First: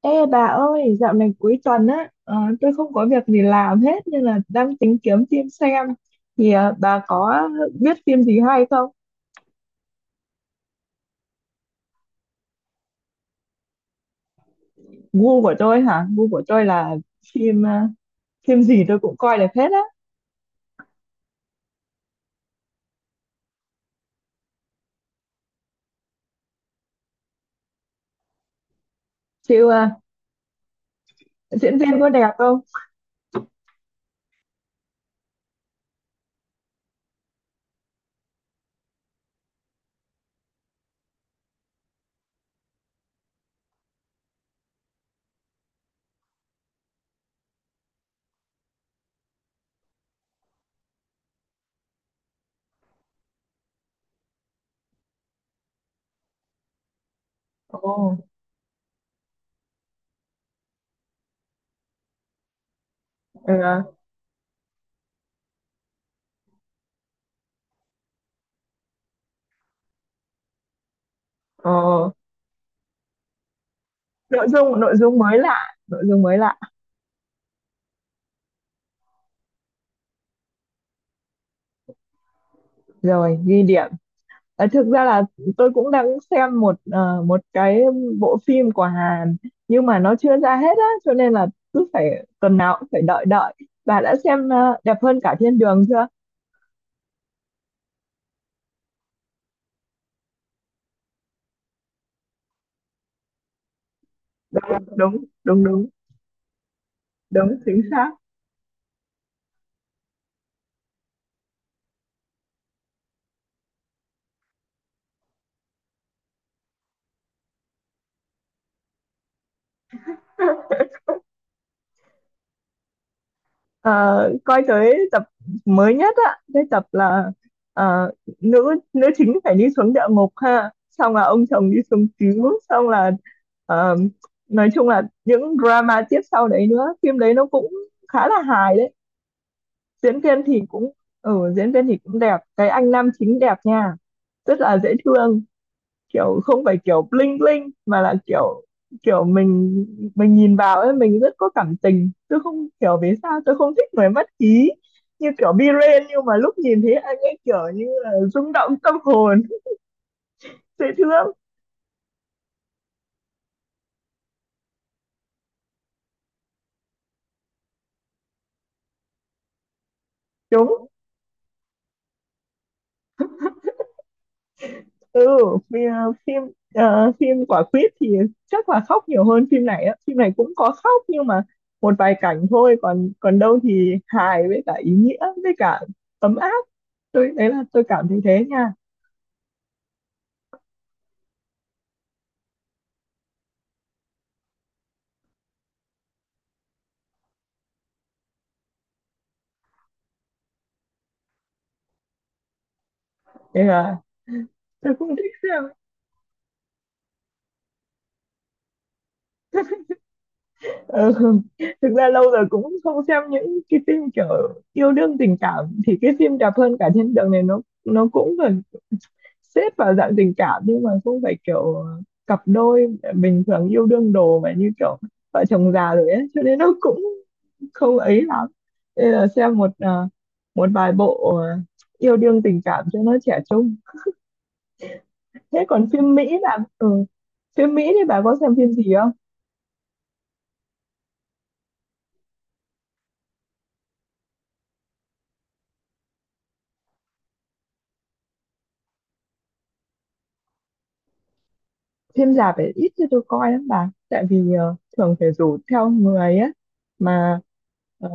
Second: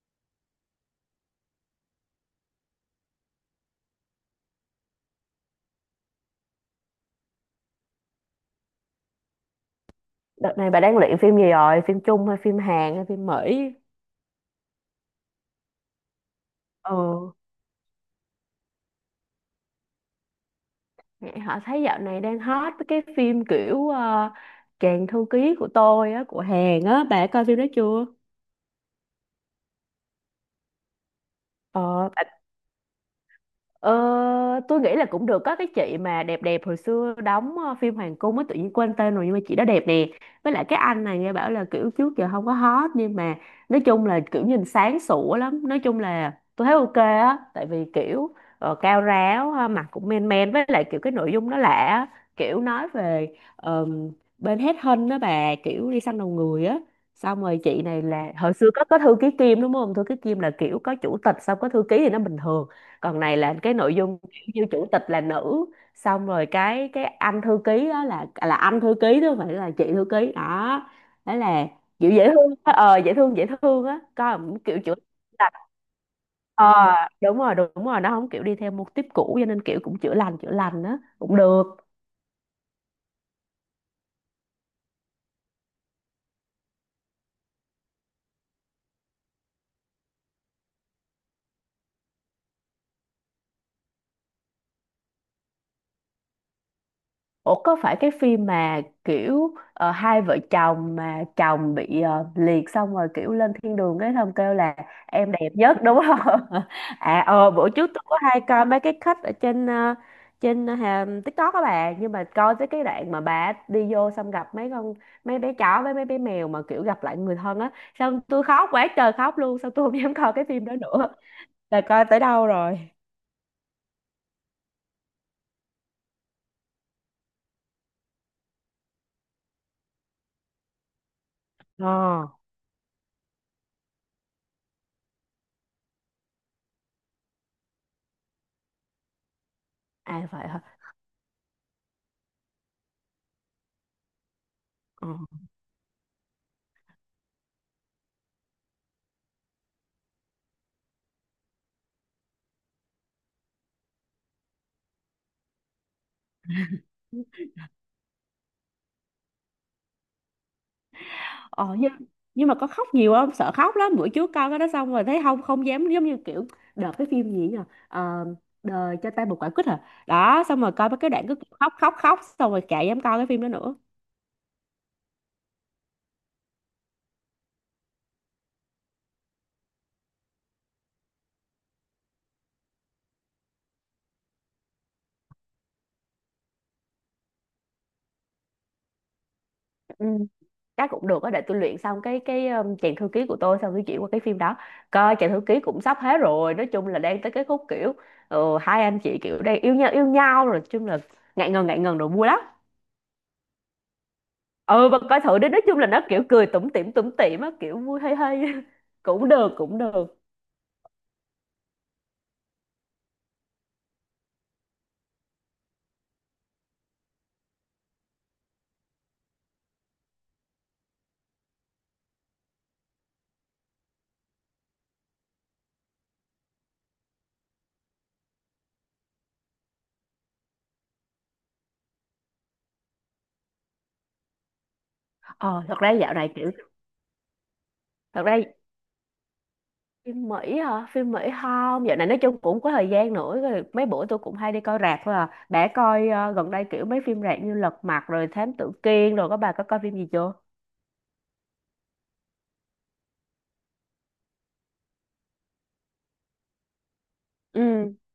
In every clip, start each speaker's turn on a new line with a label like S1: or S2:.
S1: Ê bà ơi, dạo này cuối tuần á, tôi không có việc gì làm hết nên là đang tính kiếm phim xem. Thì bà có biết phim gì hay không?
S2: Đợt này bà đang luyện phim gì rồi? Phim Trung hay phim Hàn hay phim Mỹ?
S1: Gu của tôi hả? Gu của tôi là
S2: Ừ,
S1: phim phim gì tôi cũng coi được hết á.
S2: nghe họ thấy dạo này đang hot với cái phim kiểu Chàng thư ký của tôi á, của Hàn á. Bà coi phim đó chưa?
S1: Chịu à, diễn viên có
S2: Ờ,
S1: đẹp không?
S2: Ờ, tôi nghĩ là cũng được, có cái chị mà đẹp đẹp hồi xưa đóng phim Hoàng Cung á, tự nhiên quên tên rồi nhưng mà chị đó đẹp nè. Với lại cái anh này nghe bảo là kiểu trước giờ không có hot nhưng mà nói chung là kiểu nhìn sáng sủa lắm, nói chung là tôi thấy ok á, tại vì kiểu cao ráo ha, mặt cũng men men, với lại kiểu cái nội dung nó lạ á. Kiểu nói về ờm, bên hết hân đó bà, kiểu đi săn đầu người á. Xong rồi chị này
S1: Ồ,
S2: là hồi xưa có thư ký Kim đúng không, thư ký Kim là kiểu có chủ tịch xong có thư ký thì nó bình thường, còn này là cái
S1: ờ,
S2: nội dung kiểu như chủ tịch là nữ, xong rồi cái anh thư ký đó là anh thư ký chứ không phải là chị thư ký đó. Đó là
S1: ồ.
S2: kiểu dễ thương á, ờ dễ thương á, coi
S1: Nội
S2: cũng kiểu
S1: dung
S2: chữa
S1: nội dung mới
S2: là
S1: lạ, nội dung mới lạ.
S2: ờ, đúng rồi đúng rồi, nó không kiểu đi theo mô típ cũ, cho nên kiểu cũng chữa lành á, cũng được.
S1: Rồi, ghi điểm. Ờ, thực ra là tôi cũng đang xem một một cái bộ phim của Hàn nhưng mà nó chưa ra hết á cho nên là cứ phải tuần nào cũng phải đợi đợi. Bà đã xem đẹp hơn cả thiên đường chưa?
S2: Ủa có phải cái phim mà kiểu hai vợ chồng mà chồng bị liệt xong rồi kiểu lên thiên đường cái xong kêu là
S1: Đúng, đúng
S2: em đẹp
S1: đúng
S2: nhất
S1: đúng,
S2: đúng không? À ờ
S1: đúng
S2: bữa
S1: chính
S2: trước tôi
S1: xác.
S2: có hay coi mấy cái cut ở trên trên TikTok các bạn, nhưng mà coi tới cái đoạn mà bà đi vô xong gặp mấy con mấy bé chó với mấy bé mèo mà kiểu gặp lại người thân á, xong tôi khóc quá trời khóc luôn, xong tôi không dám coi cái phim đó nữa là coi tới đâu rồi.
S1: Ờ, coi tới tập mới nhất á, cái tập là ờ, nữ nữ chính phải đi xuống địa ngục ha, xong là ông chồng đi xuống
S2: Ờ,
S1: cứu, xong là ờ, nói chung là những drama tiếp sau đấy nữa, phim đấy nó cũng khá là hài đấy. Diễn
S2: à
S1: viên
S2: vậy
S1: thì
S2: hả?
S1: cũng diễn viên thì cũng đẹp, cái anh nam chính đẹp nha, rất là dễ
S2: Ờ.
S1: thương, kiểu không phải kiểu bling bling mà là kiểu kiểu mình nhìn vào ấy mình rất có cảm tình. Tôi không hiểu vì sao tôi không thích người mất khí như kiểu Biren, nhưng mà lúc nhìn thấy anh ấy kiểu như là rung động tâm hồn. Dễ thương.
S2: Ờ nhưng mà có khóc nhiều không? Sợ khóc lắm. Bữa trước coi cái đó xong rồi thấy không, không dám, giống như kiểu đợt cái phim gì nhờ. Ờ, đời cho ta một quả quýt à. Đó xong rồi
S1: Đúng.
S2: coi mấy cái đoạn cứ khóc khóc khóc xong rồi chả dám coi cái phim đó nữa.
S1: ừ phim phim quả quýt thì chắc là khóc nhiều hơn phim này á. Phim này cũng có khóc nhưng mà một vài cảnh thôi, còn còn đâu thì hài với cả ý nghĩa với cả ấm áp. Tôi đấy là tôi cảm thấy thế nha,
S2: Ừ, chắc cũng được á, để tôi luyện xong cái chàng thư ký của tôi xong tôi chuyển qua cái phim đó. Coi chàng thư ký cũng sắp hết rồi, nói chung là đang tới cái khúc kiểu hai anh chị kiểu đang yêu nhau rồi, nói chung là ngại ngần rồi vui lắm.
S1: nên là
S2: Ừ
S1: tôi
S2: bà
S1: cũng
S2: coi
S1: thích
S2: thử đi, nói
S1: xem.
S2: chung là nó kiểu cười tủm tỉm á, kiểu vui hay hay. Cũng được cũng được.
S1: Ừ. Thực ra lâu rồi cũng không xem những cái phim kiểu yêu đương tình cảm. Thì cái phim đẹp hơn cả thiên đường này nó cũng gần xếp vào dạng tình cảm, nhưng mà không phải kiểu cặp đôi bình thường yêu đương đồ, mà như kiểu vợ chồng già rồi ấy, cho nên nó cũng không ấy lắm. Nên là xem một một vài bộ yêu đương tình cảm cho nó trẻ trung.
S2: Ờ
S1: Thế
S2: thật
S1: còn
S2: ra
S1: phim
S2: dạo này
S1: Mỹ
S2: kiểu
S1: là phim Mỹ thì bà
S2: thật
S1: có
S2: ra
S1: xem phim gì không?
S2: phim Mỹ hả, phim Mỹ không, dạo này nói chung cũng có thời gian nữa rồi, mấy bữa tôi cũng hay đi coi rạp thôi à. Đã coi gần đây kiểu mấy phim rạp như Lật Mặt rồi Thám Tử Kiên rồi, có bà có coi phim gì chưa?
S1: Phim rạp phải ít cho tôi coi lắm bà, tại vì thường phải rủ theo người á, mà
S2: Ừ,
S1: ờ,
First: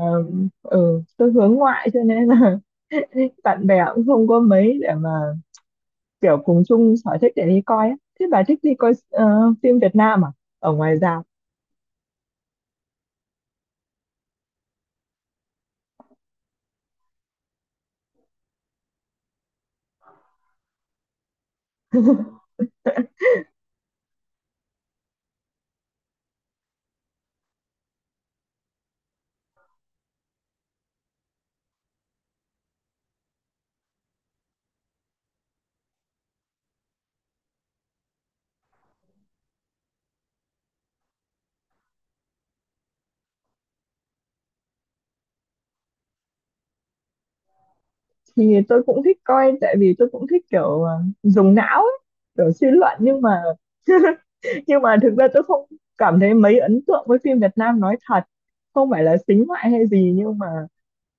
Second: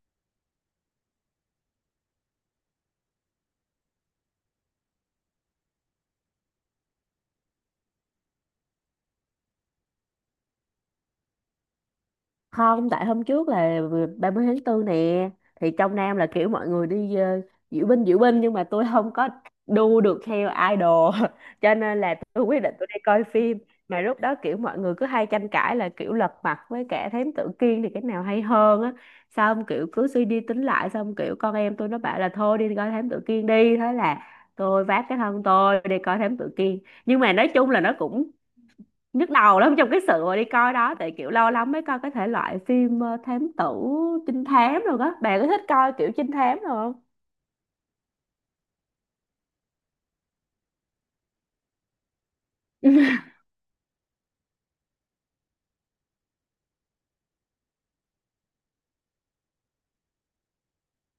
S1: tôi hướng ngoại cho nên là bạn bè cũng không có mấy để mà kiểu cùng chung sở thích để đi coi á. Thế bà thích đi coi phim Việt Nam à? Ở ngoài rạp
S2: không, tại hôm trước là 30 tháng tư nè, thì trong Nam là kiểu mọi người đi diễu binh nhưng mà tôi không có đu được theo idol cho nên là tôi quyết định tôi đi coi phim, mà lúc đó kiểu mọi người cứ hay tranh cãi là kiểu Lật Mặt với cả Thám Tử Kiên thì cái nào hay hơn á, xong kiểu cứ suy đi tính lại xong kiểu con em tôi nó bảo là thôi đi coi Thám Tử Kiên đi, thế là tôi vác cái thân tôi đi coi Thám Tử Kiên. Nhưng mà nói chung là nó cũng nhức đầu lắm trong cái sự mà đi coi đó, tại kiểu lâu lắm mới coi cái thể loại phim thám tử trinh thám rồi đó, bạn có thích coi kiểu trinh thám rồi không?
S1: thì tôi cũng thích coi, tại vì tôi cũng thích kiểu dùng não ấy, kiểu suy luận, nhưng mà nhưng mà thực ra tôi không cảm thấy mấy ấn tượng với phim Việt Nam, nói thật. Không phải là xính ngoại hay gì, nhưng mà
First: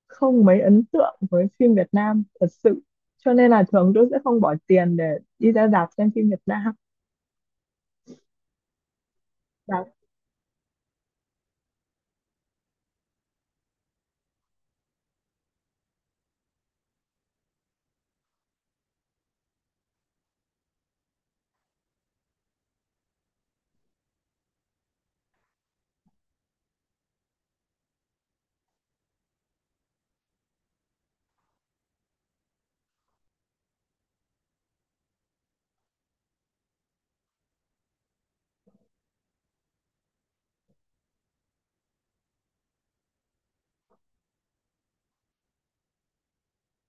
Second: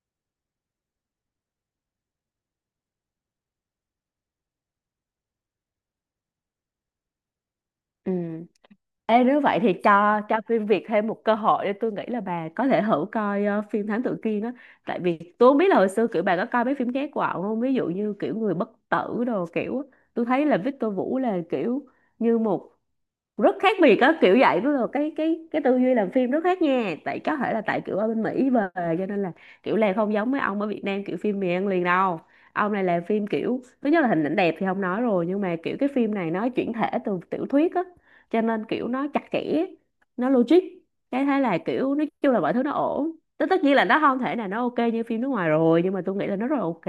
S1: không mấy ấn tượng với phim Việt Nam thật sự, cho nên là thường tôi sẽ không bỏ tiền để đi ra rạp xem phim Việt Nam.
S2: Ừ, ê, nếu vậy thì cho phim Việt thêm một cơ hội, để tôi nghĩ là bà có thể thử coi phim Thám Tử Kiên á. Tại vì tôi không biết là hồi xưa kiểu bà có coi mấy phim ghét của ổng không, ví dụ như kiểu Người Bất Tử đồ kiểu á. Tôi thấy là Victor Vũ là kiểu như một rất khác biệt á, kiểu vậy đó, là cái cái tư duy làm phim rất khác nha, tại có thể là tại kiểu ở bên Mỹ về cho nên là kiểu làm không giống mấy ông ở Việt Nam kiểu phim mì ăn liền đâu. Ông này làm phim kiểu thứ nhất là hình ảnh đẹp thì không nói rồi, nhưng mà kiểu cái phim này nó chuyển thể từ tiểu thuyết á, cho nên kiểu nó chặt chẽ, nó logic. Cái thế là kiểu nói chung là mọi thứ nó ổn, tất tất nhiên là nó không thể nào nó ok như phim nước ngoài rồi, nhưng mà tôi nghĩ là nó rất là ok.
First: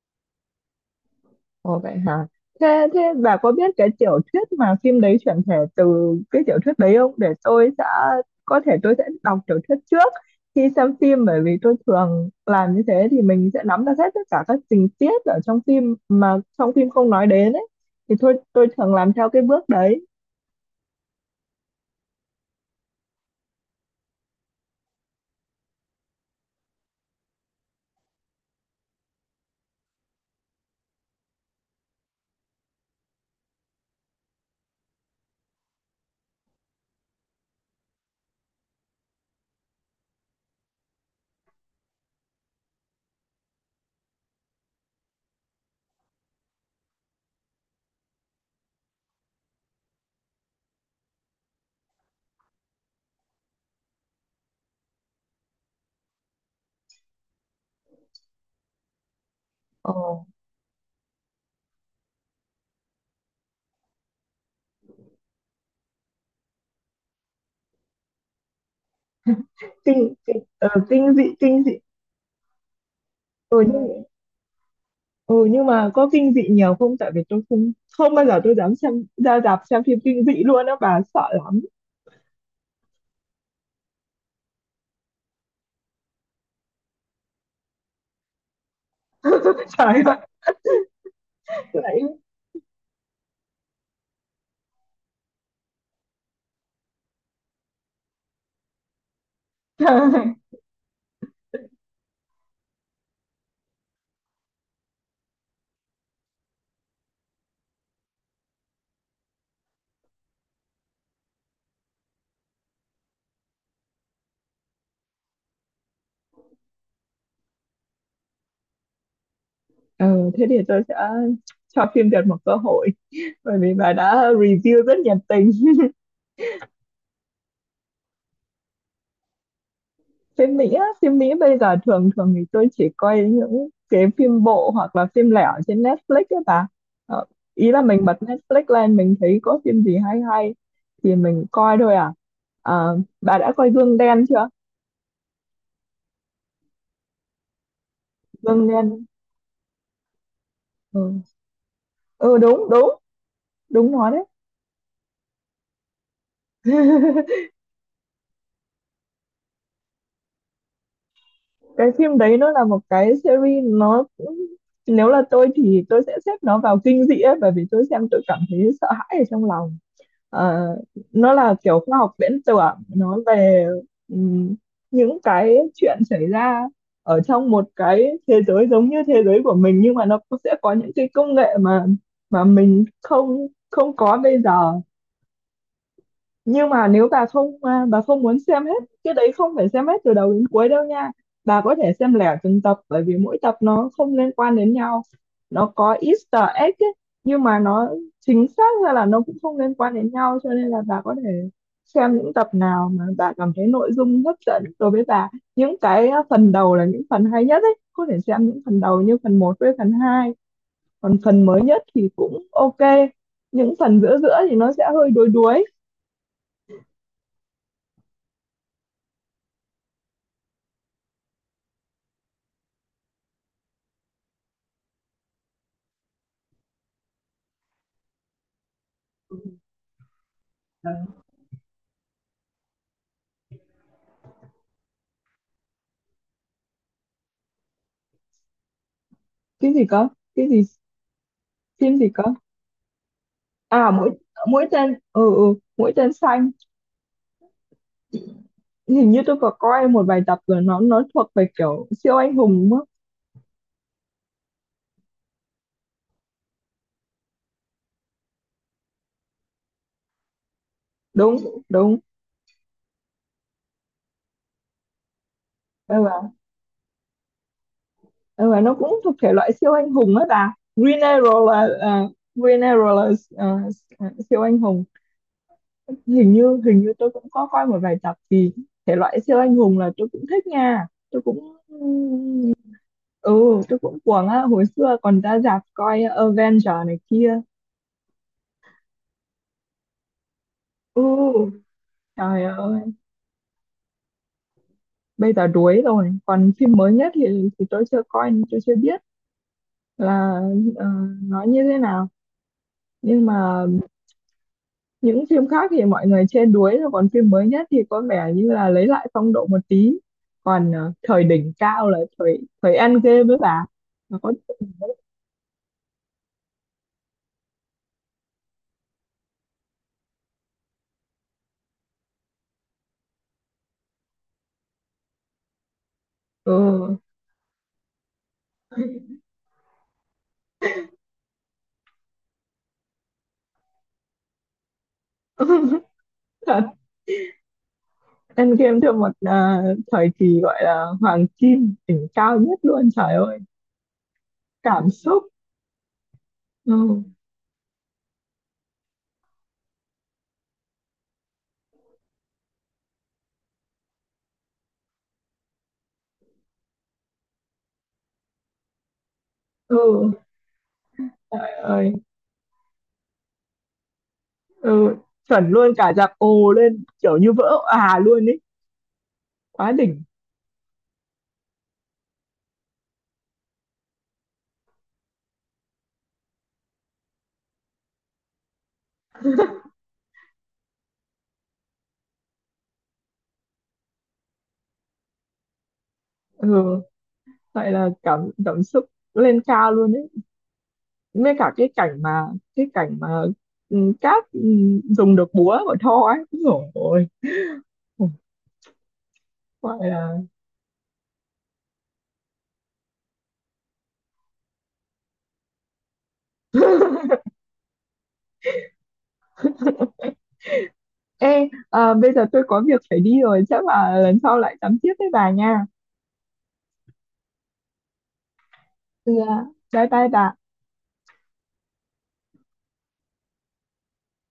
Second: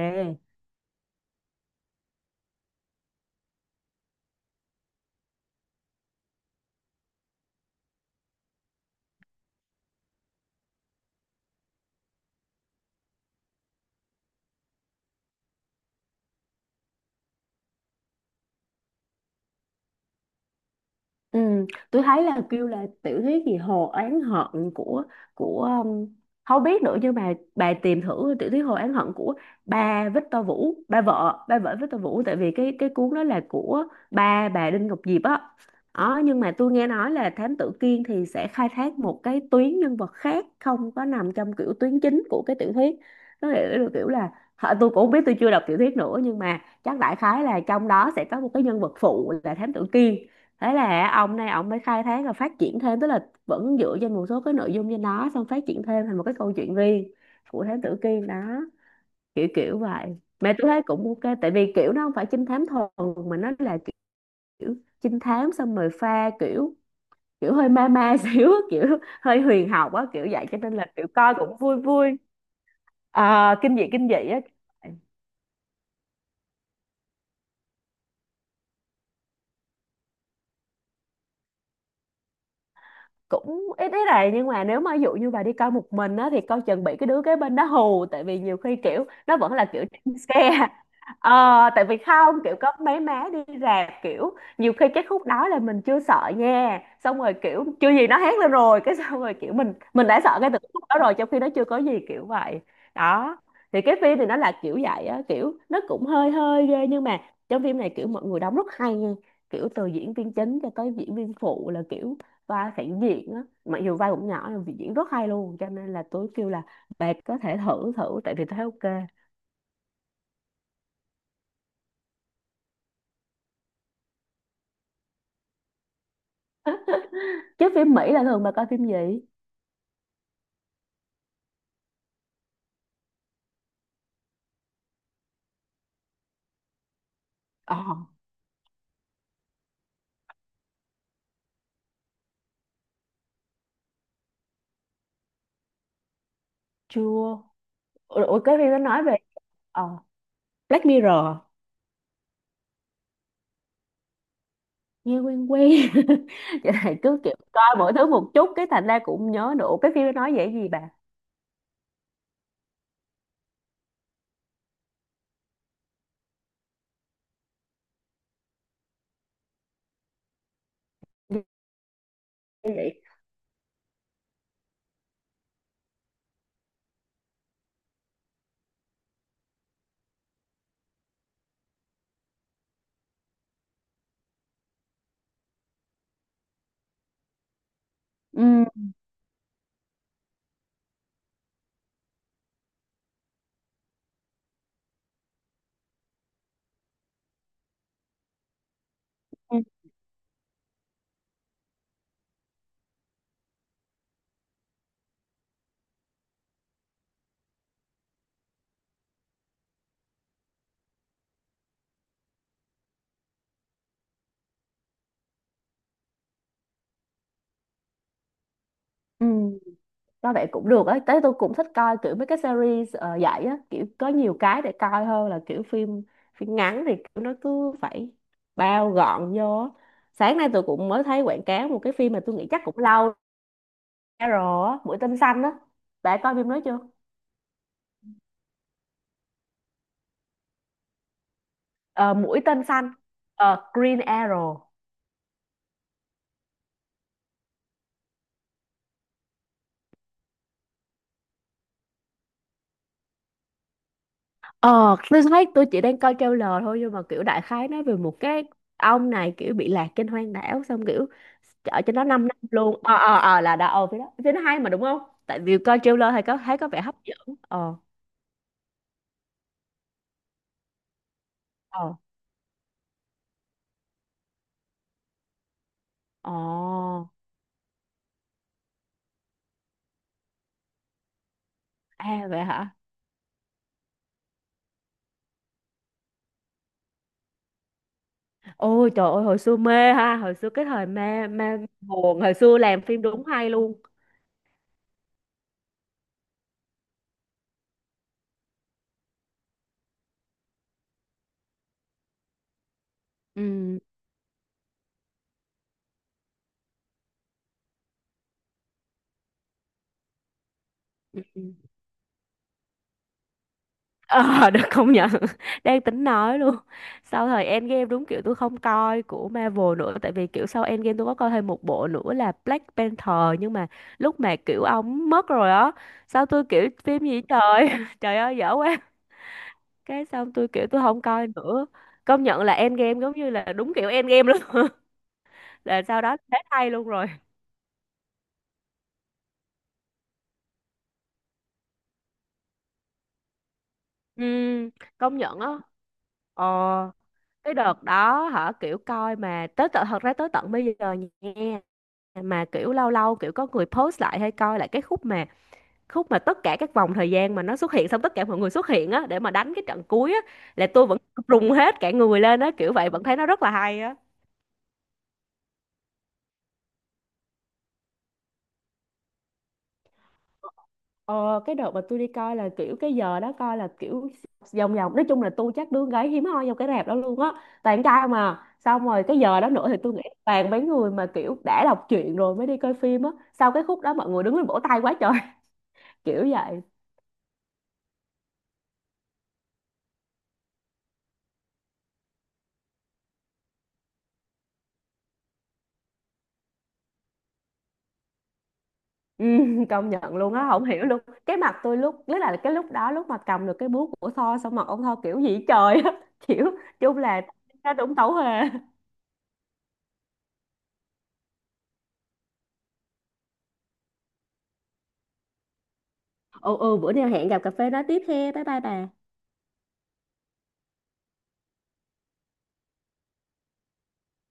S1: Ồ vậy hả? Thế thế bà có biết cái tiểu thuyết mà phim đấy chuyển thể từ cái tiểu thuyết đấy không? Để tôi sẽ có thể tôi sẽ đọc tiểu thuyết trước khi xem phim, bởi vì tôi thường làm như thế thì mình sẽ nắm được hết tất cả các tình tiết ở trong phim mà trong phim không nói đến ấy. Thì thôi tôi thường làm theo cái bước đấy.
S2: Ừ, tôi thấy là kêu là tiểu thuyết gì Hồ Oán Hận của của không biết nữa, nhưng mà bà tìm thử tiểu thuyết Hồ Oán Hận của ba Victor Vũ, ba vợ Victor Vũ, tại vì cái cuốn đó là của ba bà Đinh Ngọc Diệp á đó. Nhưng mà tôi nghe nói là Thám Tử Kiên thì sẽ khai thác một cái tuyến nhân vật khác, không có nằm trong kiểu tuyến chính của cái tiểu thuyết. Nó là kiểu là hả, tôi cũng không biết, tôi chưa đọc tiểu thuyết nữa, nhưng mà chắc đại khái là trong đó sẽ có một cái nhân vật phụ là Thám Tử Kiên, thế là ông này ông mới khai thác và phát triển thêm, tức là vẫn dựa trên một số cái nội dung trên đó xong phát triển thêm thành một cái câu chuyện riêng của thám tử Kiên đó, kiểu kiểu vậy.
S1: Ồ.
S2: Mà tôi thấy cũng ok tại vì kiểu nó không phải trinh thám thuần, mà nó là kiểu trinh thám xong rồi pha kiểu kiểu hơi ma ma xíu, kiểu hơi huyền học á,
S1: Kinh
S2: kiểu
S1: kinh
S2: vậy, cho
S1: ờ,
S2: nên là kiểu
S1: kinh dị,
S2: coi cũng
S1: kinh dị.
S2: vui vui. À,
S1: Ừ
S2: kinh dị á,
S1: nhưng mà có kinh dị nhiều không? Tại vì tôi không, không bao giờ tôi dám xem ra rạp xem phim kinh dị luôn á bà, sợ lắm.
S2: cũng ít ít này, nhưng mà nếu mà ví dụ như bà đi coi một mình á thì coi chừng bị cái đứa kế bên đó hù, tại vì nhiều khi kiểu nó vẫn là kiểu
S1: Trời
S2: jump scare. Ờ tại vì
S1: ơi.
S2: không kiểu có mấy má đi rạp kiểu nhiều khi cái khúc đó là mình chưa sợ nha, xong rồi kiểu chưa gì nó hét lên rồi cái xong rồi kiểu mình đã sợ ngay từ cái khúc đó rồi, trong khi nó chưa có gì kiểu vậy đó. Thì cái phim thì nó là kiểu vậy á, kiểu nó cũng hơi hơi ghê nhưng mà trong phim này kiểu mọi người đóng rất hay nha, kiểu từ diễn viên chính cho tới diễn viên phụ là kiểu vai phản diện á, mặc dù vai cũng nhỏ nhưng diễn rất hay luôn, cho nên là tôi kêu là bà có thể thử thử, tại vì tôi thấy ok.
S1: Ừ, thế thì tôi sẽ cho phim Việt một cơ hội, bởi vì bà đã review rất nhiệt tình.
S2: Chứ phim Mỹ là thường bà coi phim gì?
S1: Phim Mỹ á, phim Mỹ bây giờ thường thường thì tôi chỉ coi những cái phim bộ hoặc là phim lẻ ở trên Netflix ấy bà. ờ, Ý
S2: Ờ
S1: là mình bật Netflix lên mình thấy có phim gì hay hay thì mình coi thôi à. Ờ, bà đã coi Gương Đen chưa?
S2: chưa, ủa cái
S1: Gương
S2: phim nó nói
S1: Đen.
S2: về ờ Black Mirror,
S1: Ừ, ừ đúng đúng đúng, nó đấy.
S2: nghe quen quen. Vậy này cứ kiểu coi mỗi thứ một chút cái thành ra cũng nhớ được. Ủa, cái phim nó nói về cái gì bà?
S1: Cái phim đấy nó là một cái series. Nó cũng, nếu là tôi thì tôi sẽ xếp nó vào kinh dị ấy, bởi vì tôi xem tôi cảm thấy sợ hãi ở trong lòng. Ờ, nó
S2: Như
S1: là kiểu khoa học viễn tưởng.
S2: vậy
S1: Nó về ừm, những cái chuyện xảy ra ở trong một cái thế giới giống như thế giới của mình, nhưng mà nó cũng sẽ có những cái công nghệ mà mình không không có bây giờ. Nhưng mà nếu bà không, à, bà không muốn
S2: ừ
S1: xem hết cái đấy, không phải xem hết từ đầu đến cuối đâu nha. Bà có thể xem lẻ từng tập bởi vì mỗi tập nó không liên quan đến nhau. Nó có Easter egg ấy, nhưng mà nó chính xác ra là nó cũng không
S2: ừ
S1: liên quan đến nhau, cho nên là bà có thể xem những tập nào mà bà cảm thấy nội dung hấp dẫn đối với bà. Những cái, à, phần đầu là những phần hay nhất ấy, có thể xem những phần đầu như phần một với phần 2, còn phần mới nhất thì cũng ok. Những phần giữa giữa thì nó sẽ hơi đuối đuối.
S2: ừ. Coi vậy cũng được ấy, tới tôi cũng thích coi kiểu mấy cái series vậy á, kiểu có nhiều cái để coi hơn là kiểu phim, phim ngắn thì kiểu nó cứ phải bao gọn vô á. Sáng nay tôi cũng mới thấy quảng cáo một cái phim mà tôi nghĩ chắc cũng lâu ra rồi á, Mũi Tên Xanh á. Bạn coi phim đó chưa?
S1: Cái gì cơ? Cái gì? Phim gì
S2: Ờ,
S1: cơ?
S2: Mũi Tên Xanh, ờ,
S1: À
S2: Green
S1: mũi
S2: Arrow.
S1: Mũi tên, mũi tên xanh. Hình như tôi có coi một vài tập rồi. Nó thuộc về kiểu siêu anh hùng đúng không?
S2: Ờ, tôi thấy tôi chỉ đang coi trailer thôi nhưng mà kiểu đại khái nói về một cái ông này kiểu bị lạc trên hoang đảo xong kiểu
S1: Đúng
S2: ở trên
S1: đúng.
S2: đó 5 năm luôn. Ờ ờ ờ là đã ờ phía đó. Phía nó hay mà đúng không? Tại vì coi
S1: Ừ,
S2: trailer
S1: và
S2: thì có thấy có vẻ hấp dẫn. Ờ
S1: ừ, và nó cũng thuộc thể loại siêu anh hùng đó bà. Green Arrow là
S2: ờ
S1: Green Arrow là ờ, siêu anh hùng. Hình
S2: ờ
S1: như hình như tôi cũng có coi một vài tập. Thì thể loại siêu anh hùng là tôi cũng thích nha, tôi cũng,
S2: à vậy hả?
S1: ừ tôi cũng cuồng á, hồi xưa còn ra rạp coi Avenger này kia.
S2: Ôi trời ơi hồi xưa mê ha, hồi xưa cái thời
S1: Ừ,
S2: mê mê buồn, hồi
S1: trời
S2: xưa làm
S1: ơi,
S2: phim đúng hay luôn.
S1: bây giờ đuối rồi. Còn phim mới nhất thì tôi chưa coi, nên tôi chưa biết là ờ, nó như thế nào. Nhưng mà
S2: Ừ.
S1: những phim khác thì mọi người chê đuối rồi, còn phim mới nhất thì có vẻ như là lấy lại phong độ một tí. Còn
S2: Ừ,
S1: thời
S2: ừ.
S1: đỉnh cao là thời thời Endgame với bà. Nó
S2: Ờ,
S1: có
S2: được công nhận. Đang tính nói luôn. Sau thời Endgame đúng kiểu tôi không coi của Marvel nữa. Tại vì kiểu sau Endgame tôi có coi thêm một bộ nữa là Black Panther. Nhưng mà lúc mà kiểu ông mất rồi á. Sao tôi kiểu
S1: ừ.
S2: phim gì trời. Trời ơi dở quá. Cái xong tôi kiểu tôi không coi nữa. Công nhận là Endgame giống như là đúng kiểu Endgame luôn. Là sau đó thế
S1: Thật,
S2: hay luôn rồi.
S1: Endgame theo một thời kỳ gọi là hoàng kim đỉnh cao nhất luôn, trời ơi,
S2: Ừ,
S1: cảm
S2: công
S1: xúc.
S2: nhận á. Ờ,
S1: Ừ.
S2: cái đợt đó hả kiểu coi mà tới tận thật ra tới tận bây giờ nha, mà kiểu lâu lâu kiểu có người post lại hay coi lại cái khúc mà tất cả các vòng thời gian mà nó xuất hiện, xong tất cả mọi người xuất hiện á để mà đánh cái trận cuối á, là tôi vẫn rùng hết
S1: Ừ.
S2: cả người lên á, kiểu vậy vẫn thấy nó rất là hay á.
S1: Ừ, chuẩn luôn, cả dạp ồ lên kiểu như vỡ òa luôn ấy, quá đỉnh.
S2: Ờ, cái đợt mà tôi đi coi là kiểu cái giờ đó coi là kiểu vòng vòng, nói chung là tôi chắc đứa gái hiếm hoi trong cái rạp đó luôn á, toàn trai mà, xong rồi cái giờ đó nữa thì tôi nghĩ toàn mấy người mà kiểu đã đọc truyện rồi mới đi coi phim á, sau cái khúc đó mọi người đứng lên vỗ tay quá trời kiểu vậy.
S1: Ừ, vậy là cảm cảm xúc lên cao luôn ấy, với cả cái cảnh mà ừ, cát ừ, dùng được búa của Thor ấy rồi,
S2: Ừ,
S1: gọi
S2: công nhận
S1: là,
S2: luôn á, không hiểu luôn cái mặt tôi lúc, tức là cái lúc đó lúc mà cầm được cái búa của Thor xong mặt ông Thor kiểu gì trời á kiểu chung là nó đúng tấu hề.
S1: ê à, bây giờ tôi có việc phải đi rồi, chắc là lần sau lại tắm tiếp với bà nha.
S2: Ồ ồ bữa nào hẹn gặp cà phê nói tiếp he. Bye bye bà.
S1: ừ, à, Bye bye bà.